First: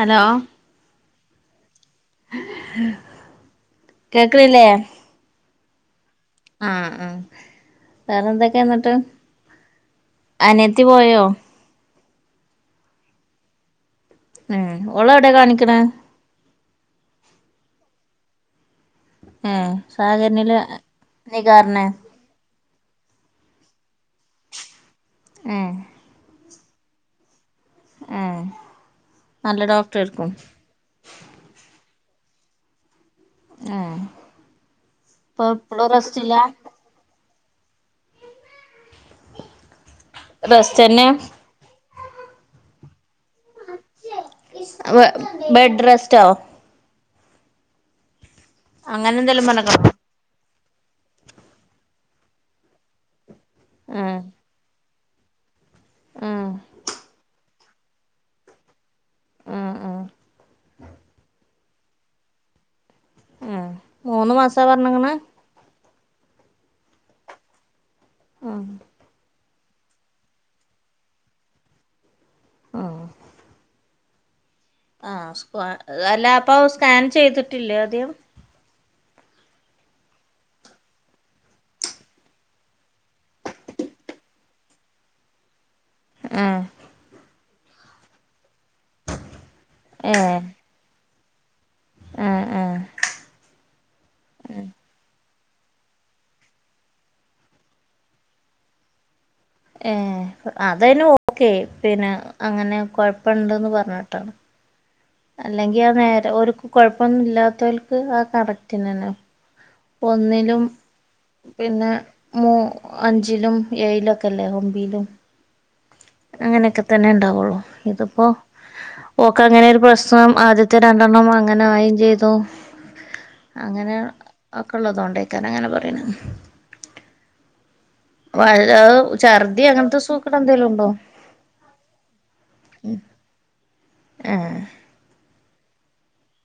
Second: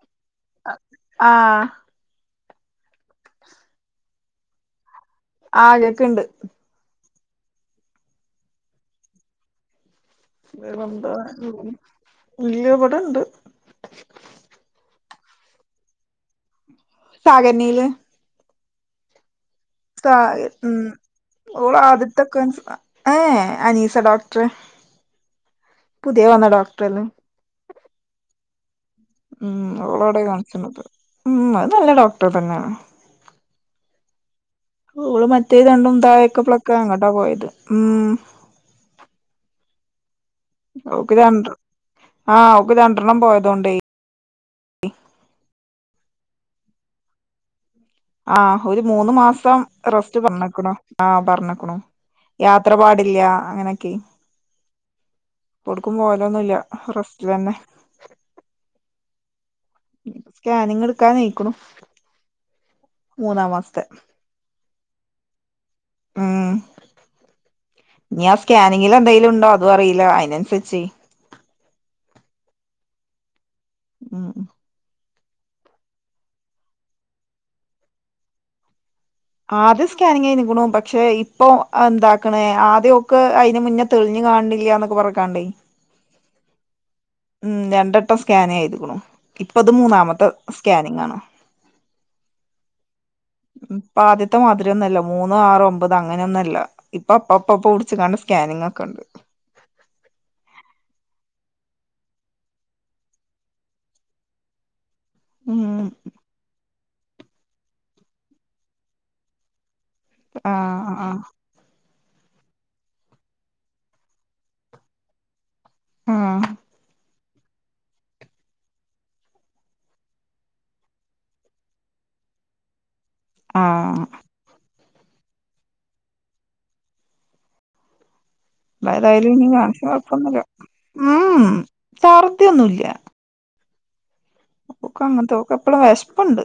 Hello ആഹ് കേക്ക്ണില്ലേ? ആ കേക്ക്ണ്ട് ആ ആ വേറെ എന്തൊക്കെ എന്നിട്ട് അനിയത്തി പോയോ ഇല്ല ഇവിടെ ണ്ട് ഉം ഓളെ എവിടെയാ കാണിക്കണ സാഗർണയില് ഉം [unintelligible] ഉം ഓള് ആദ്യത്തെക്കെ ന്ഫ ഏഹ് അനീസ്‌ ഡോക്ട് ടർ ഏഹ് പുതിയ വന്ന ഡോക്ടറെനും ഏഹ് ഉം നല്ല ഡോക്ടർ ഓളാടെ ആയിരിക്കും കാണിച്ചന്നത്. ഉം അത് നല്ല ഡോക്ടർ തന്നെ. ആഹ് ഓള് മറ്റേ രണ്ടും തായക് പ്ലൊക്ക അങ്ങോട്ടാ പോയത് ഉം റെസ്റ്റ് തന്നെ ഓക് രണ്ട് ആഹ് ഓക്ക് രണ്ടണ്ണം പോയതോണ്ട് വേ ബെഡ് റെസ്റ്റാ. ആഹ് ഒരു മൂന്ന് അങ്ങനെ എന്തെലും പറഞ്ഞേക്കണോ മാസംറസ് പറഞക്കാണോ ആഹ്‌ പറഞ്ഞക്കണോ യാത്ര പാടില്ല അങ്ങനൊക്കെ. ആഹ് ഓടുക്കും ആഹ് പോലലൊന്നുല്ല റസ്റ്റ്ലന്നെ. ആഹ് ആഹ് സ്കാനിങ് എടുക്കാനായിക്കണു മൂന്നാം മാസ്തേ ന്താ പറഞ്ഞക്കണ് ഉം ഇനി ആ ആഹ് സ്കാനിങ്ങിൽ എന്തെലും ഉണ്ടോ അതും അറിയില്ല അയിനനുസരിച്ച് ഓഹ് ഉം ഉം ആ സ്ക അല്ല അപ്പോ സ്കാൻ ചെയ്തിട്ടില്ലേ ആദ്യം ആദ്യം സ്കാനിങ്ങയിനക്കണു പക്ഷെ ഇപ്പൊ അന്താക്കണേ ആദ്യം ഓക് അയിന് മുന്നെ തെളിഞ്ഞു കാണില്ലാന്നക്ക് പറഞ്ക്കാണ്ടേ ആഹ് ഉം രണ്ടെട്ടം സ്കാന്യ്തുക്കണു ഇപ്പത് മൂന്നാമത്തെ ഏഹ് സ്കാനിങ് ആണ് ആഹ് ആഹ് ആദ്യത്തെ മാതിരിയൊന്നല്ല മൂന്ന് മൂന്നു ആറ് ഒമ്പത് അങ്ങനൊന്നല്ല ഇപ്പൊ അപ്പ അപ്പപ്പൊ ടിച്ച് കണ്ട സ്കാനിങ്‌ ഒക്കെ ഉണ്ട് ഏഹ് അതന് ഓക്കെ പിന്നെ അങ്ങനെ കൊഴപ്പുണ്ടന്ന് പറഞ്ഞിട്ട് ഉം അല്ലെങ്കി ആ നേരെ ഒരുക്ക് കൊഴപ്പൊന്നും ല്ലാത്തോൽക്ക് ആ കറക്റ്റനന്നെ ഒന്നിലും ആഹ് ആഹ് പിന്നെ മു അഞ്ചിലും ഏയി ലൊക്കെല്ലേ ഒമ്പീ ലും ആഹ് അങ്ങനെക്കെ തന്നെ ഇണ്ടാവുള്ളൂ ഇതിപ്പോ ഓക്കങ്ങനൊരു പ്രശ്നം ആദ്യത്തെ രണ്ടെണ്ണം അങ്ങനെ ആയും ചെയ്തു. അങ്ങനെ ആഹ് ഒക്കെള്ളതോണ്ടേക്കാരം അങ്ങനെ പറീ ണ് വല്ലൊ ഏതായാലും ഇനി ഛർദി കാണിച്ച അങ്ങനത്തെ സൂക്കട് കൊഴപ്പൊന്നുമില്ല ന്തെലും ണ്ടോ ഉം ഛർദിയൊന്നുമില്ല ഏഹ് ക്ക അങ്ങൻ ത്തെക് എപ്പളും വേഷ് പ്പ് ണ്ട്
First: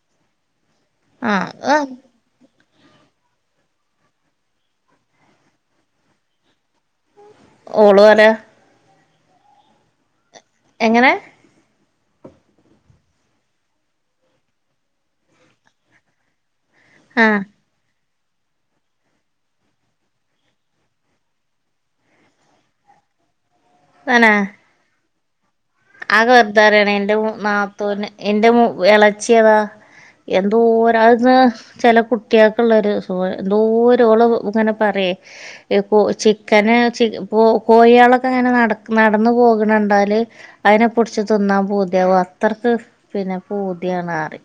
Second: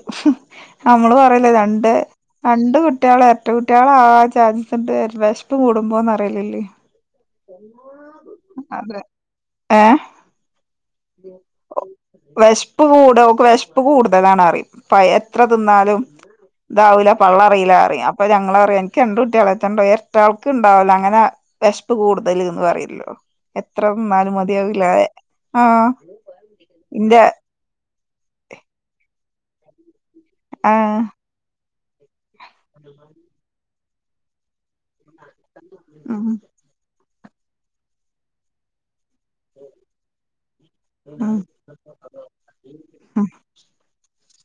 നമ്മള് പറയി ആഹ് ല്ലെ രണ്ട് അത് രണ്ട് കുട്ടികള് എരട്ട കുട്ടികളാൻ ചാൻസ്‌ണ്ട് വെശപ് കൂടുമ്പോന്നറിയാറിലില്ലെ ഓള് പറയാ അതെ ഏഹ്‌ എങ്ങനെ ഓഹ് വെശപ് കൂടുതൽ ഓക് വേശപ് കൂടുതലാണറിയും പ എത്ര തിന്നാലും ഇതാവൂ ല്ല ആഹ് പള്ളറീ ല്ല അറിയാം പ്പൊ ഞങ്ങളറിയും ക്ക് രണ്ട് കുട്ടിയ ലെറ്റെ ണ്ടോ എർട്ട ക ൾക്ക്ണ്ടാവുല്ല ങ്ങനെ വെ ഷ്പ്പ് കൂടുതല്ന്ന് പറയിള്ളൂ എത്ര തിന്നാലും മതിയാവുല്ലാ അത് വെറുതെപറണ് എൻറെ നാത്തൂന് എൻറെ ഇളച്ചിതാ എന്തോര ആഹ് അന് ചെല കുട്ടികൾക്കള്ളരു സ എന്തോരള് ഇങ്ങനെ പറയി ഇപ്പൊ ഉം ചിക്കന് ചിക്കൻ പോ കോഴയാളൊക്കെ ങ്ങനെ നട നടന്നു പോകണണ്ടാല് അയിനെ പുടിച്ച് ഉം തിന്നാൻ പൂതിയാവ അത്രയ്ക്ക് ഉം പിന്നെ പൂത്യാണ് റിം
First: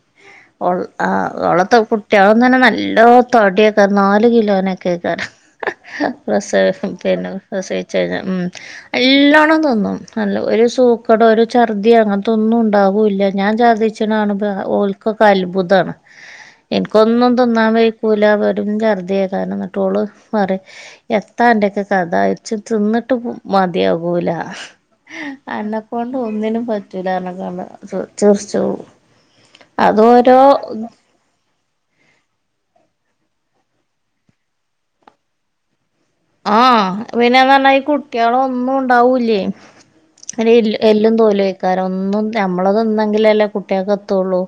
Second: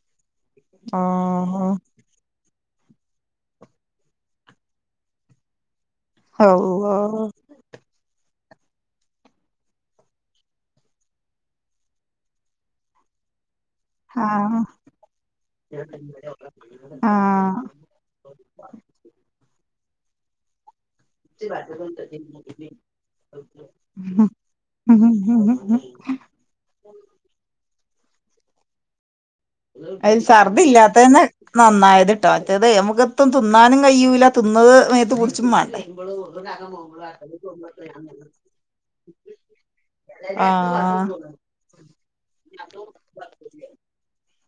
ആ ഓഹ് ഓളത്തെ കു കുട്ട്ളംന്നെ നല്ലോ തടിയൊക്കെ നാല് കിലോനെക്കെക്ക പ്രസ അള്ളാ പിന്നെ പ്രസവിച്ച് കഴിഞ്ഞാ ഉം എല്ലാണം തിന്നും നല്ല ഒര് സൂ ക്കടെ ഒര് ഛർദി അങ്ങനത്തൊന്നും ഉണ്ടാവൂല ഞാൻ ഛർദി ച്ച്ണ ആഹ് കാണുമ്പം ഓല്ക്കൊക്കെ അത്ഭുതാണ് എനിക്കൊന്നും ആഹ് തിന്നാൻ വയ് കൂല വെറും ഛർദിയാക്കാരം എന്നിട്ട് ഓള് പറയും എന്താ അന്റെയൊക്കെ കഥ ച്ച് തിന്നിട്ട് മതിയാകൂല അന്നെക്കൊണ്ട് [inaudible] ഒന്നിനും പറ്റൂലാർഞാണ്ട ചിർച്ചോളും അയ്ന് ശർദി ഇല്ലാത്തന്നെ നന്നായത്ട്ടോ മറ്റത് നമുക്കെത്തും തിന്നാനും കയ്യൂല്ല തിന്നത് മേത്ത് പ്ടിച്ചും മാണ്ടേ ആഹ് പിന്നെ റഞ്ഞാ ഈ കുട്ട്യെള് ഒന്നും ഉണ്ടാവൂലെ അയിന് എല്ലു ആഹ് എല്ലും തോലും അയ്ക്കാരം ഒന്നും ഞമ്മള് തിന്നങ്കിലല്ലേ കുട്ട്യേക്ക്‌ എത്തുള്ളൂ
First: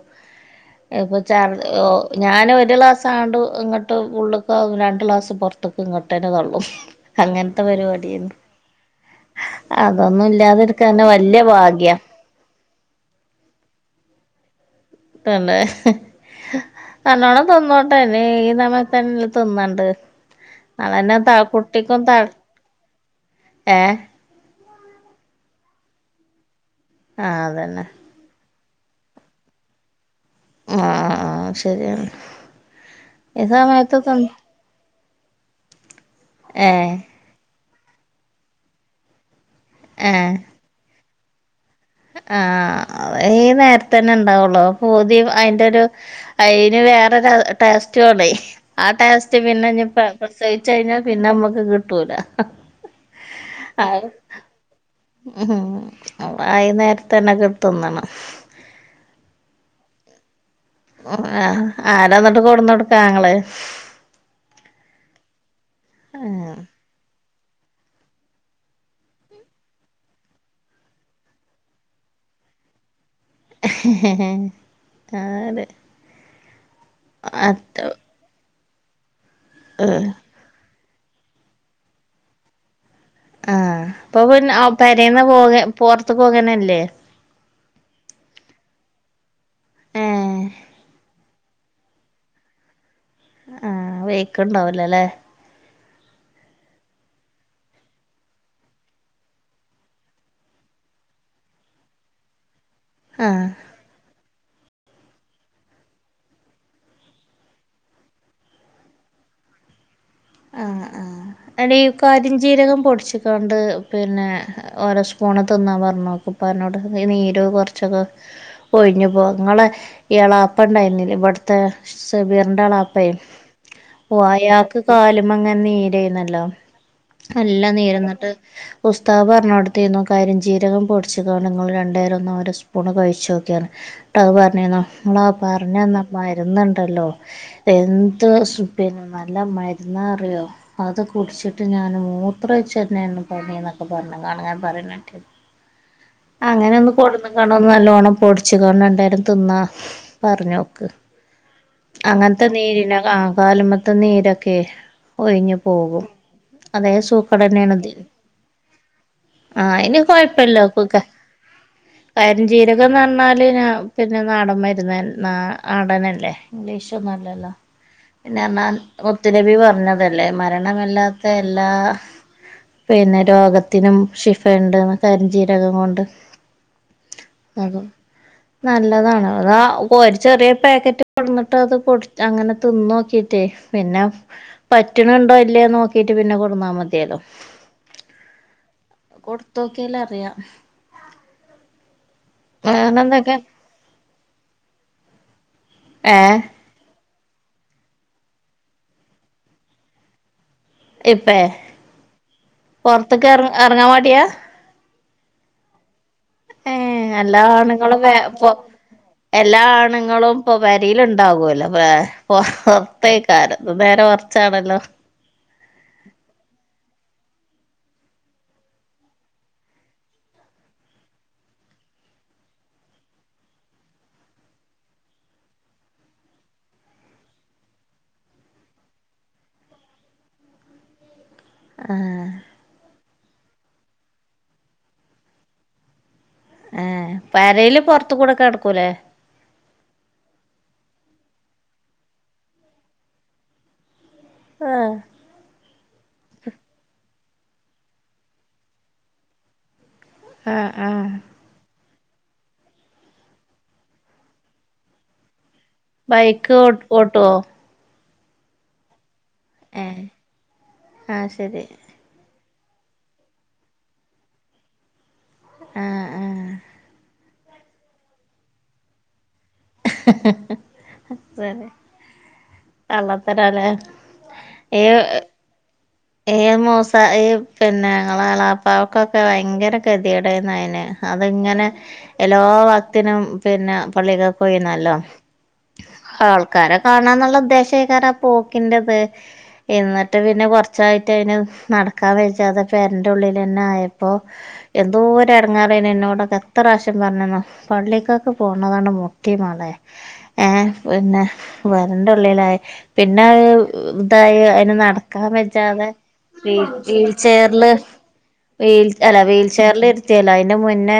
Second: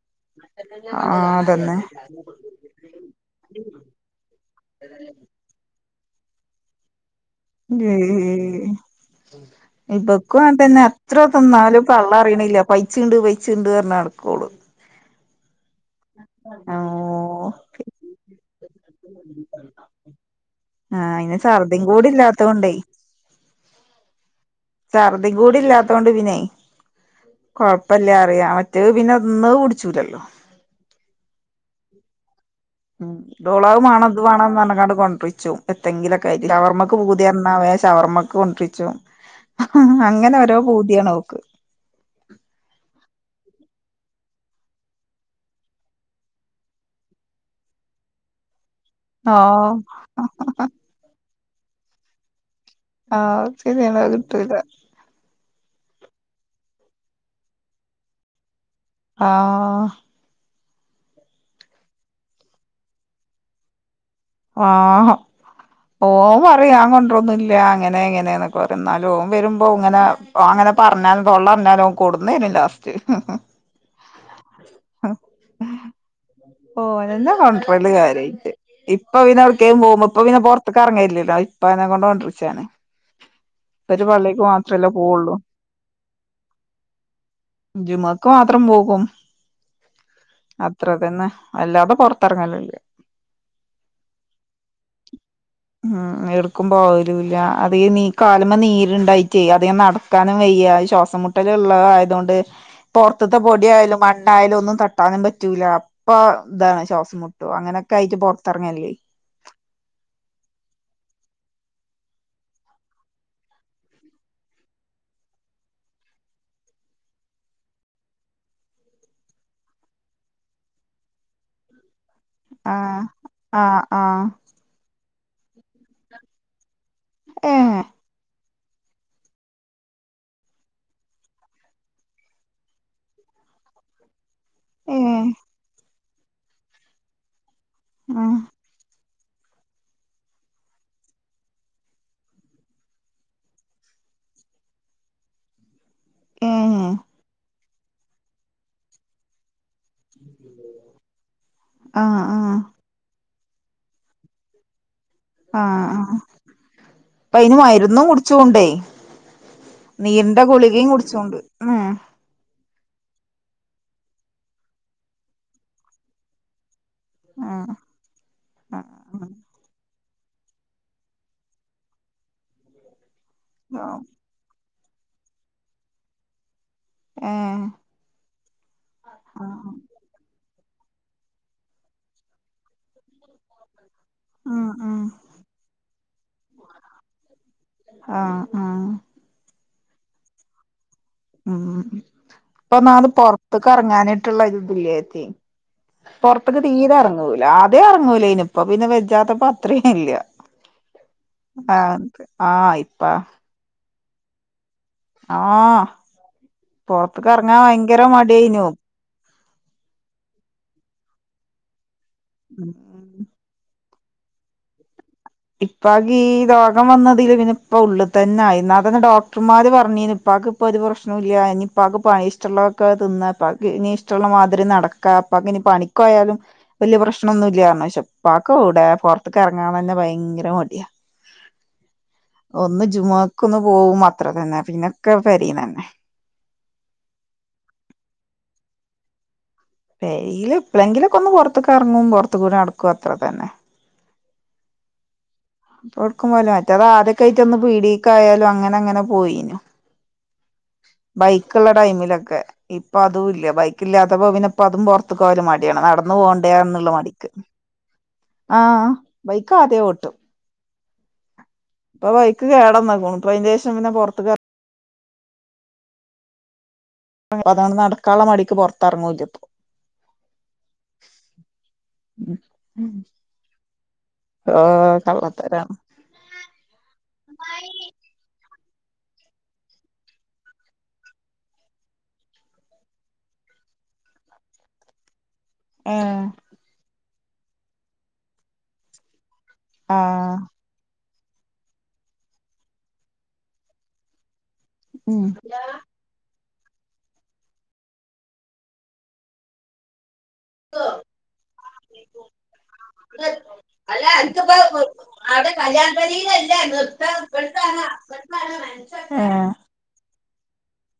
എപ്പ ആഹ് ചർ അതന്നെ ഒ ഞാൻ ഒര് ഗ്ലാസ് സാണ്ട് ഇങ്ങട്ട് ഉള്ള്ക്കവും രണ്ട് ഗ്ലാസ് പോറത്തക്ക് ഇങ്ങട്ടന്നെ തള്ളും അങ്ങൻ മം മം അതൊന്നും ഇബക്കും അങ്ങനെതന്നെ ഇല്ലാതിരിക്കന്നെ അത്ര വല്യ തിന്നാലും ഭാഗ്യാ പള്ളറയ്ണില്ല. പയ്ച്ച്ണ്ട് പയ്ച്ച്ണ്ട്ന്ന് പറഞ്ഞ് നടക്കോള് തന്നെ നല്ലോണം ഓഹ് തിന്നോട്ടെല്ലെ ഈ സമയത്തന്നെ തിന്നണ്ട് ആഹ് അതന്നെ ത അയിന് ഛർദിം കുട്ടിക്കും കൂടി ത ഇല്ലാത്തോണ്ടേ ഏ ഛർദികുടി ഇല്ലാത്തോണ്ട് പിന്നെ ആഹ് അതന്നെ കൊഴപ്പല്ല പറയാ മറ്റ റ്റത് പിന്നെ ന്നത് പുടിച്ചുലല്ലോ ആഹ് ആഹ് ശെരിയാണ്. ഉം ഡോളവ് മാണം ഇത് വാണം എന്ന് പറഞ്ഞിങ്ങാണ്ട് കൊണ്ട്രീച്ചും എത്തെങ്കിലൊക്കെയിട്ട് ഏ ഷവർമ്മക്ക് പൂ ദികൊർഞ്ഞാവെ ഷവർമ്മക്ക് കൊണ്ട്രീച്ചു ഏ അങ്ങനെ ഓരോ പൂതിയാണ് ഓക്ക്. ആഹ് ഈ നേരത്തന്നെ ണ്ടാവൊള്ളൂ പൂതി അയിന്റെഒര് അയ്ന് വേറൊരു ടേസ്റ്റുആണേ ആ ടേസ്റ്റ് ആഹ് പിന്നെനിപ പ്രസവിച്ച് കഴിഞ്ഞാ പിന്നെ അമ്മക്ക് കിട്ടൂല ആഹ് അത് ശെരിയാണ് അത്കിട്ടൂല ഉം വൈനേരത്തന്നെ ത് ന്നണം ആഹ് ആ ആരാന്നിട്ട് കൊട്ന്ന് കൊടുക്ക ആങ്ങളെ ആഹ് ഓൻ പറയും ഞാൻ കൊണ്ട്ര്ന്നുംല്ല അങ്ങനെ ഇങ്ങനെ ന്നൊക്കെ പറയും എന്നാല് ഓൻ വര്മ്പ ഇങ്ങനെ ഓ അങ്ങനെ പറഞ്ഞാലും തൊള്ളറഞ്ഞാലും കൊട്ന്നരും ലാസ്റ്റ് ആ അതെ ഓനന്നെ കോണ്ട്രല് കാര്യായിട്ട് ഇപ്പ പിന്നെ എവ്ട്ക്കെലും ഏഹ് പോമ്പോ ഇപ്പ പിന്നെ പൊ ഇപ്പ കറങ്ങലില്ലല്ലോ ഇപ്പനെകൊണ്ട് കൊണ്ട്രീച്ചാണ്. ആ ഇപ്പ പിന്നെ പേരെന്ന് പോവുള്ളൂ പോക പോറത്ത് പോകന്നെല്ലേ ജുമാക്ക് മാത്രം പോകും ഏഹ് അത്ര തന്നെ അല്ലതെ പൊറത്തെറങ്ങലില്ല ആഹ് വയ്ക്ക്‌ണ്ടാവ് ലലെ ഉം എട്ക്കും പോവലൂല്ല അത് നീ കാലിമ്മേ നീര്ണ്ടായിട്ടേ അധികം നട ക്കാനും വയ്യ ശ്വാസംമുട്ടല് ള്ളത് ആയതോണ്ട്. പൊറത്ത്ത്തെ ആഹ് പൊടിയാലും മണ്ണായാലും ഒന്നും തട്ടാനും പറ്റൂല. പ്പ ദാണ് ശ്വാസം മുട്ടും അങ്ങനെഒക്കായിട്ട് പൊറത്തെറങ്ങല്ലേ ആഹ് ആഹ് എടി കരിഞ്ചീരകം പൊടിച്ച്ക്കാണ്ട് പിന്നെ ഓരോ സ്പൂണ് തിന്നാൻ പറഞ്ഞു നോക്ക്‌ ഉപ്പനോട്‌ ഈ നീര് കൊറച്ചൊക്കെ പോയ്ഞ്ഞുപോ ങ്ങളെ ളാപ്പ ണ്ടായിന്നില്ലേ ഇവ്ടെ ത്തെ സബീറിന്റെ ആഹ് എളാപ്പയെ ആഹ് ഓ ആഹ് അയാക്ക് കാലുമങ്ങനെ നീരേന്നല്ലോ നല്ലാം ഏഹ് നീരന്നിട്ട് ഉസ്താദ് പറ്ഞ്ഞൊട്ത്തീന്നു കരിഞ്ചീരകം പൊടിച്ച്കാണ്ട് ഇങ്ങള് രണ്ടേരം ഒന്ന് ഓരോ സ്പൂണ് കഴിച്ചോക്യോന്ന് ട്ട അത് പർണീന്നു അള്ളാ ഏഹ് പർഞ്ഞന്നാ മര്ന്ന്ണ്ടല്ലോ എന്ത് ആഹ് സു പിന്നെ നല്ല മര്ന്നാറിയോ അത് കുടിച്ചിട്ട് ഞാൻ മൂത്രച്ചെന്നെയാണ് പണി ന്നൊക്കെ പറഞ്ഞ്കാണ്ട് ഞാൻ പറയ അങ്ങനൊന്ന് ഏഹ് കൊടന്ന്ങ്ങാണ്ട് ഒന്ന് നല്ലോണം പൊടിച്ച്കാണ്ട് രണ്ടേരം തിന്നാ പറഞ്ഞോക്ക് ആഹ് അങ്ങൻത്തെ ആഹ് നീരിന ആഹ് കാല്മത്തെ നീരൊക്കെ ആഹ് ഒഴിഞ്ഞ്പോകും ആഹ് അതേ ഇപ്പ അയിന് സൂക്കടെന്നെയാണ് ഇതി മരുന്നും കുടിച്ചോണ്ടേ ആഹ് ഐന് കൊയപ്പല്ലാെ ഈൻകുടിച്ചോണ്ട് എം കരിംജീരകംന്ന്റഞ്ഞാല് ഞാ പിന്നെ നാടൻ മരുന്ന് നാ നാടനല്ലേ ഇംഗ്ലീഷ് ന്നല്ലല്ലോ ആഹ് പിന്നെർഞ്ഞാ ആഹ് മുത്ത് നമ്പി പറഞ്ഞതല്ലേ ല്ലെ മരണമല്ലാത്ത എല്ലാ പിന്നെ രോഗത്തിനും ആഹ് ഷിഫണ്ട്ന്ന് കരിഞ്ചീരകം കൊണ്ട് ഏഹ് അതും നല്ലതാണ് അതാ ആഹ് ഇപ്പൊര് ചെറിയ പാക്കറ്റ് കൊട്ന്ന്ട്ട് അത് പൊടിച് അങ്ങനെ തിന്നോക്കീറ്റേ പിന്നെ ഉം ഉം പറ്റണെണ്ടോല്ലേന്ന് നോക്കിട്ട് പിന്നെ കൊടുന്നാ മതിയല്ലോ ആഹ് ആഹ് കൊടുത്തോക്കിയാലറിയാ ഉം ഉം പ്പൊ ന്നാല് പൊറത്ത്ക്കെറങ്ങാഞ്ഞിട്ട്ള്ള ഇത് ഇതില്ലെ ത്തി ഏഹ് പൊറത്ത്ക്ക് തീരെ എറങ്ങൂല ആദ്യേറങ്ങൂലേനി പ്പ പിന്നെ വെജാത്തപ്പം അത്രില്ല ഇപ്പേ ആത് ആ യിപ്പാ എറങ്ങാമടിയാ ആഹ് ഏഹ് പൊറത്ത്ക്ക് എല്ലാ എറങ്ങാൻ ആണുങ്ങളും ഭയങ്കര വേ പൊ മടിയേയ്നു എല്ലാ ആണ്ങ്ങളും ഇപ്പാെപെരീല് ഇണ്ടാവൊല്ലോ പ്റേ പൊറ് ഉം പൊർത്തൈക്കാരം നും നേരെമർച്ചാണല്ലോ ഇപ്പാക്ക് ഈ രോഗം വന്നതില് പിന്നെ ഇപ്പ ഉള്ള് തന്നായി ന്നാ തന്നെ ഡോക്ടർമാര് പറഞ്ഞീ ഇപ്പാക്ക് ഇപ്പൊരു പ്രശ്നൂല്യാ ഇഞ്ഞ് ഇപ്പാക്ക് പയേ ഇഷ്ടള്ളൊക്കെ തിന്നാ ഇപ്പാക്ക് ഇനി ഇഷ്ടള്ള മാതിരി നടക്കാ ഇപ്പാക്കിനി പണി ക്കോയാലും വല്ല്യ പ്രശ്നൊന്നുല്ലാർന്ക്ഷെ പ്പാക്കോടെ പുറത്ത്ക്കെറങ്ങാൻ തന്നെ ഭയ ങ്കര മടിയ ആ ഒന്ന് ജുമുഅക്കൊന്ന് പോവും അത്ര തന്നെ പിന്നെക്കെ പെരീനന്നെ ഏ പെരേല് പൊറത്ത്കൂടെക്കെ നടുക്കൂലേ? പെരേൽ എപ്പളെങ്കിലൊക്കെ ഒന്ന് പുറത്തുക്കെറങ്ങും പുറത്തേകൂടെനടക്കും അത്ര തന്നെ ആഹ് ഒടുക്കുംപോവൂല മറ്റേത് ആദ്യൊക്കെ ആയിട്ടൊന്ന് പീടീക്കായാലും അങ്ങനെങ്ങനെ പോയിനു ആ ആ ക്ക്ള്ള ടൈമിലൊക്കെ ഇപ്പൊ അതുല്ല ബൈക്കില്ലാത്തപ്പം പിന്നെ പ്പതും പൊർ ത്ത്ക്ക് ഒരു മടിയാണ് നടന്നു ബൈക്ക് ഓ പോണ്ടേന്നുള്ള ഓട്ടോ മടിക്ക് ആ ബൈക്ക് ആദ്യേ ഓട്ടും ആ ശരി ഇപ്പൊ ബൈക്ക് കേടന്നക്കുണു ഇപ്പ അയിന്റേശം പിന്നെ പുറത്ത്ക്ക് ആ ആഹ് അതാണ് നടക്കാള്ള മടിക്ക് പൊർത്തറങ്ങൂല്യപ്പോ ഹ് ഹ് ഹ് വേറെ കള്ളത്തരാല്ലേ ഏഹ് തരാം ഏ മൂസ ഈ പിന്നെ ങ്ങളെ എളാപ്പാക്കൊക്കെ ഭയങ്കര കെത്യേടായിരുന്നു അയിന് അവൻ ഇങ്ങനെ എല്ലോ വക്ത്തിനും പിന്നെ പള്ളിക്കക്കോയ്ന്നല്ലോ ഏഹ് ആൾക്കാരെ കാണാന്ന്ള്ള ഉദ്ദേശേക്കാരം ആഹ് പോക്കിന്റെത് എന്ന്ട്ട് ആഹ് പിന്നെ കാെറച് ച്ചായിട്ട് അയിന് നടക്കാൻ വജ്ഞാതെ പേരന്റെ ഉള്ളിലെന്നെ ആയപ്പോ ഉം എന്തോരെടങ്ങേറാ പെണ്ണിന്നോടൊക്കെ എത്ര പ്രാവശ്യം പറഞ്ഞന്നോ. പള്ളിക്കൊക്കെ പോണതാണ് മുട്ടി മോളെ. ഏഹ് പിന്നെ വരണ്ട് ഉള്ളിലായി. പിന്നെ ഏഹ് ഡയ അതിന് നടക്കാൻ പറ്റാതെ വീൽ വീൽ ചെയറില് വീൽ അല്ല വീൽ വീൽ ഏഹ് ചെയറിൽ ഇരുത്തിയല്ലോ. അതിന് മുന്നേ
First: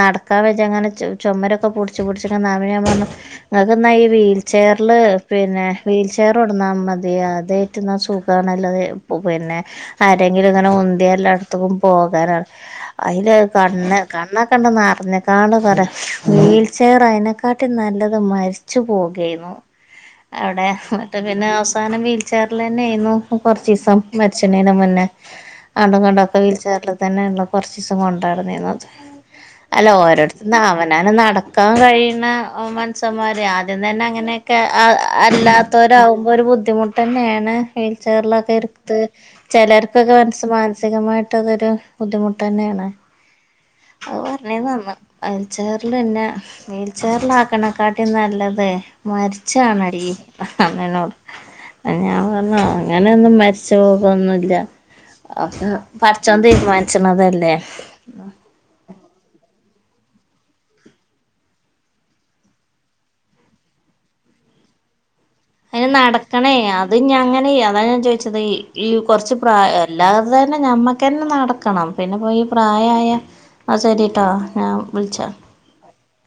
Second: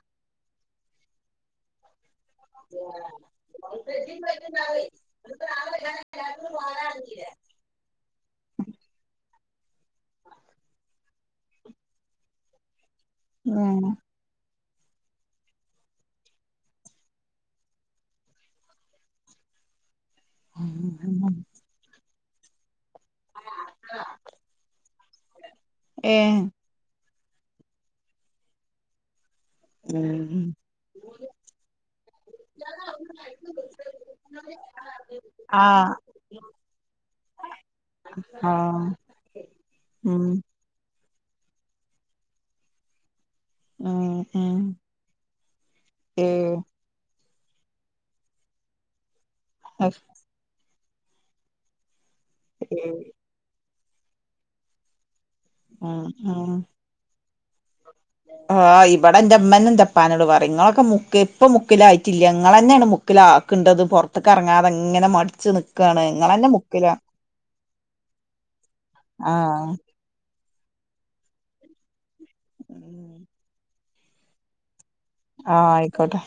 നടക്കാൻ വെച്ച അങ്ങനെ ചുമരൊക്കെ പൂടു [unintelligible] ഇങ്ങള്ക് എന്നാ ഈ വീൽ ചെയറില് പിന്നെ വീൽ ചെയർ കൊടു ന്നാൽ മതി അത്. [unintelligible] സുഖാണ് ല്ലത് പിന്നെ ആരെങ്കിലും ഇങ്ങനെ ഉന്തിയാ എല്ലായിടത്തക്കും പോകാനാ, അയിലെ കണ്ണ്, കണ്ണെക്കെ ആണ്ട് നറഞ്ഞനെക്കാളും പറ. വീൽചെയർ അയിനെക്കാട്ടിൽ നല്ലത് മരിച്ചു പോകയാരുന്നു. അവ്ടെ എന്നിട്ട് പിന്നെ അവസാനം വീൽചെയ്റിൽ ന്നെ ആയിരുന്നു. കുറച്ചിസം മരിച്ചണേനു മുന്നെ ആണ്ടും കണ്ടൊക്കെ ഏഹ് വീൽ ചെയറില്. തന്നെണല്ലോ കുറച്ചിസം കൊണ്ട് നടന്നെ ന്ന്‌. അല്ല ഏഹ് ഓരോത്തന്ന് അവനാന് നടക്കാൻ കഴിയുന്ന മനസന്മാര് ആദ്യം തന്നെ അങ്ങനെ. ക അ അ ആഹ് അല്ലാത്തവരാകുമ്പോ ഒരു ബുദ്ധിമുട്ട് തന്നെണ്. ആഹ് [unintelligible] ചിലർക്കൊക്കെ ഉം മനസ്സി മാനസികമായിട്ട് അതൊരു ബുദ്ധിമുട്ട് തന്നെയാണ്. ഉം അത് പറഞ്ഞ ഉം തന്ന്. അൽ ചെയറിൽ തന്നെ, ഏഹ് വീൽ ചെയറിൽ ആക്കണേക്കാട്ടി നല്ലതേ. അഹ് മരിച്ചാണടി [unintelligible] ഞാൻ പറഞ്ഞ്. ഏഹ് ന്നും മരിച്ചു പോകൊന്നില്ല. ഒക്കെ ആഹ് പടച്ചോൻ ആഹ് തീരുമാനിച്ചണതല്ലേ. ആഹ് ഇവിടെ എന്റെമ്മേന് എന്റുപ്പാനോട് പറയും. ഇങ്ങളൊക്കെ മുക്ക് ഇപ്പ മുക്കില് ആയിട്ടില്ല. ഇങ്ങള് തന്നെയാണ് മു [unintelligible] ഇണ്ടത് പൊറത്തേക്ക് എറങ്ങാതെ ഇങ്ങനെ മടി അതിന് നടക്കണേ. അത് ഞാ അങ്ങനെ അതാണ് ഞാൻ ചോദിച്ചത് ഈ കുറച്ച് പ്രാ ആഹ് എല്ലാസം തന്നെ ഞമ്മക്കന്നെ നടക്കണം. പിന്നെ പോയി പ്രായമായ ആ ശരിട്ടാ. ഞാൻ വിളിച്ചാ. ആഹ് ആയിക്കോട്ടെ.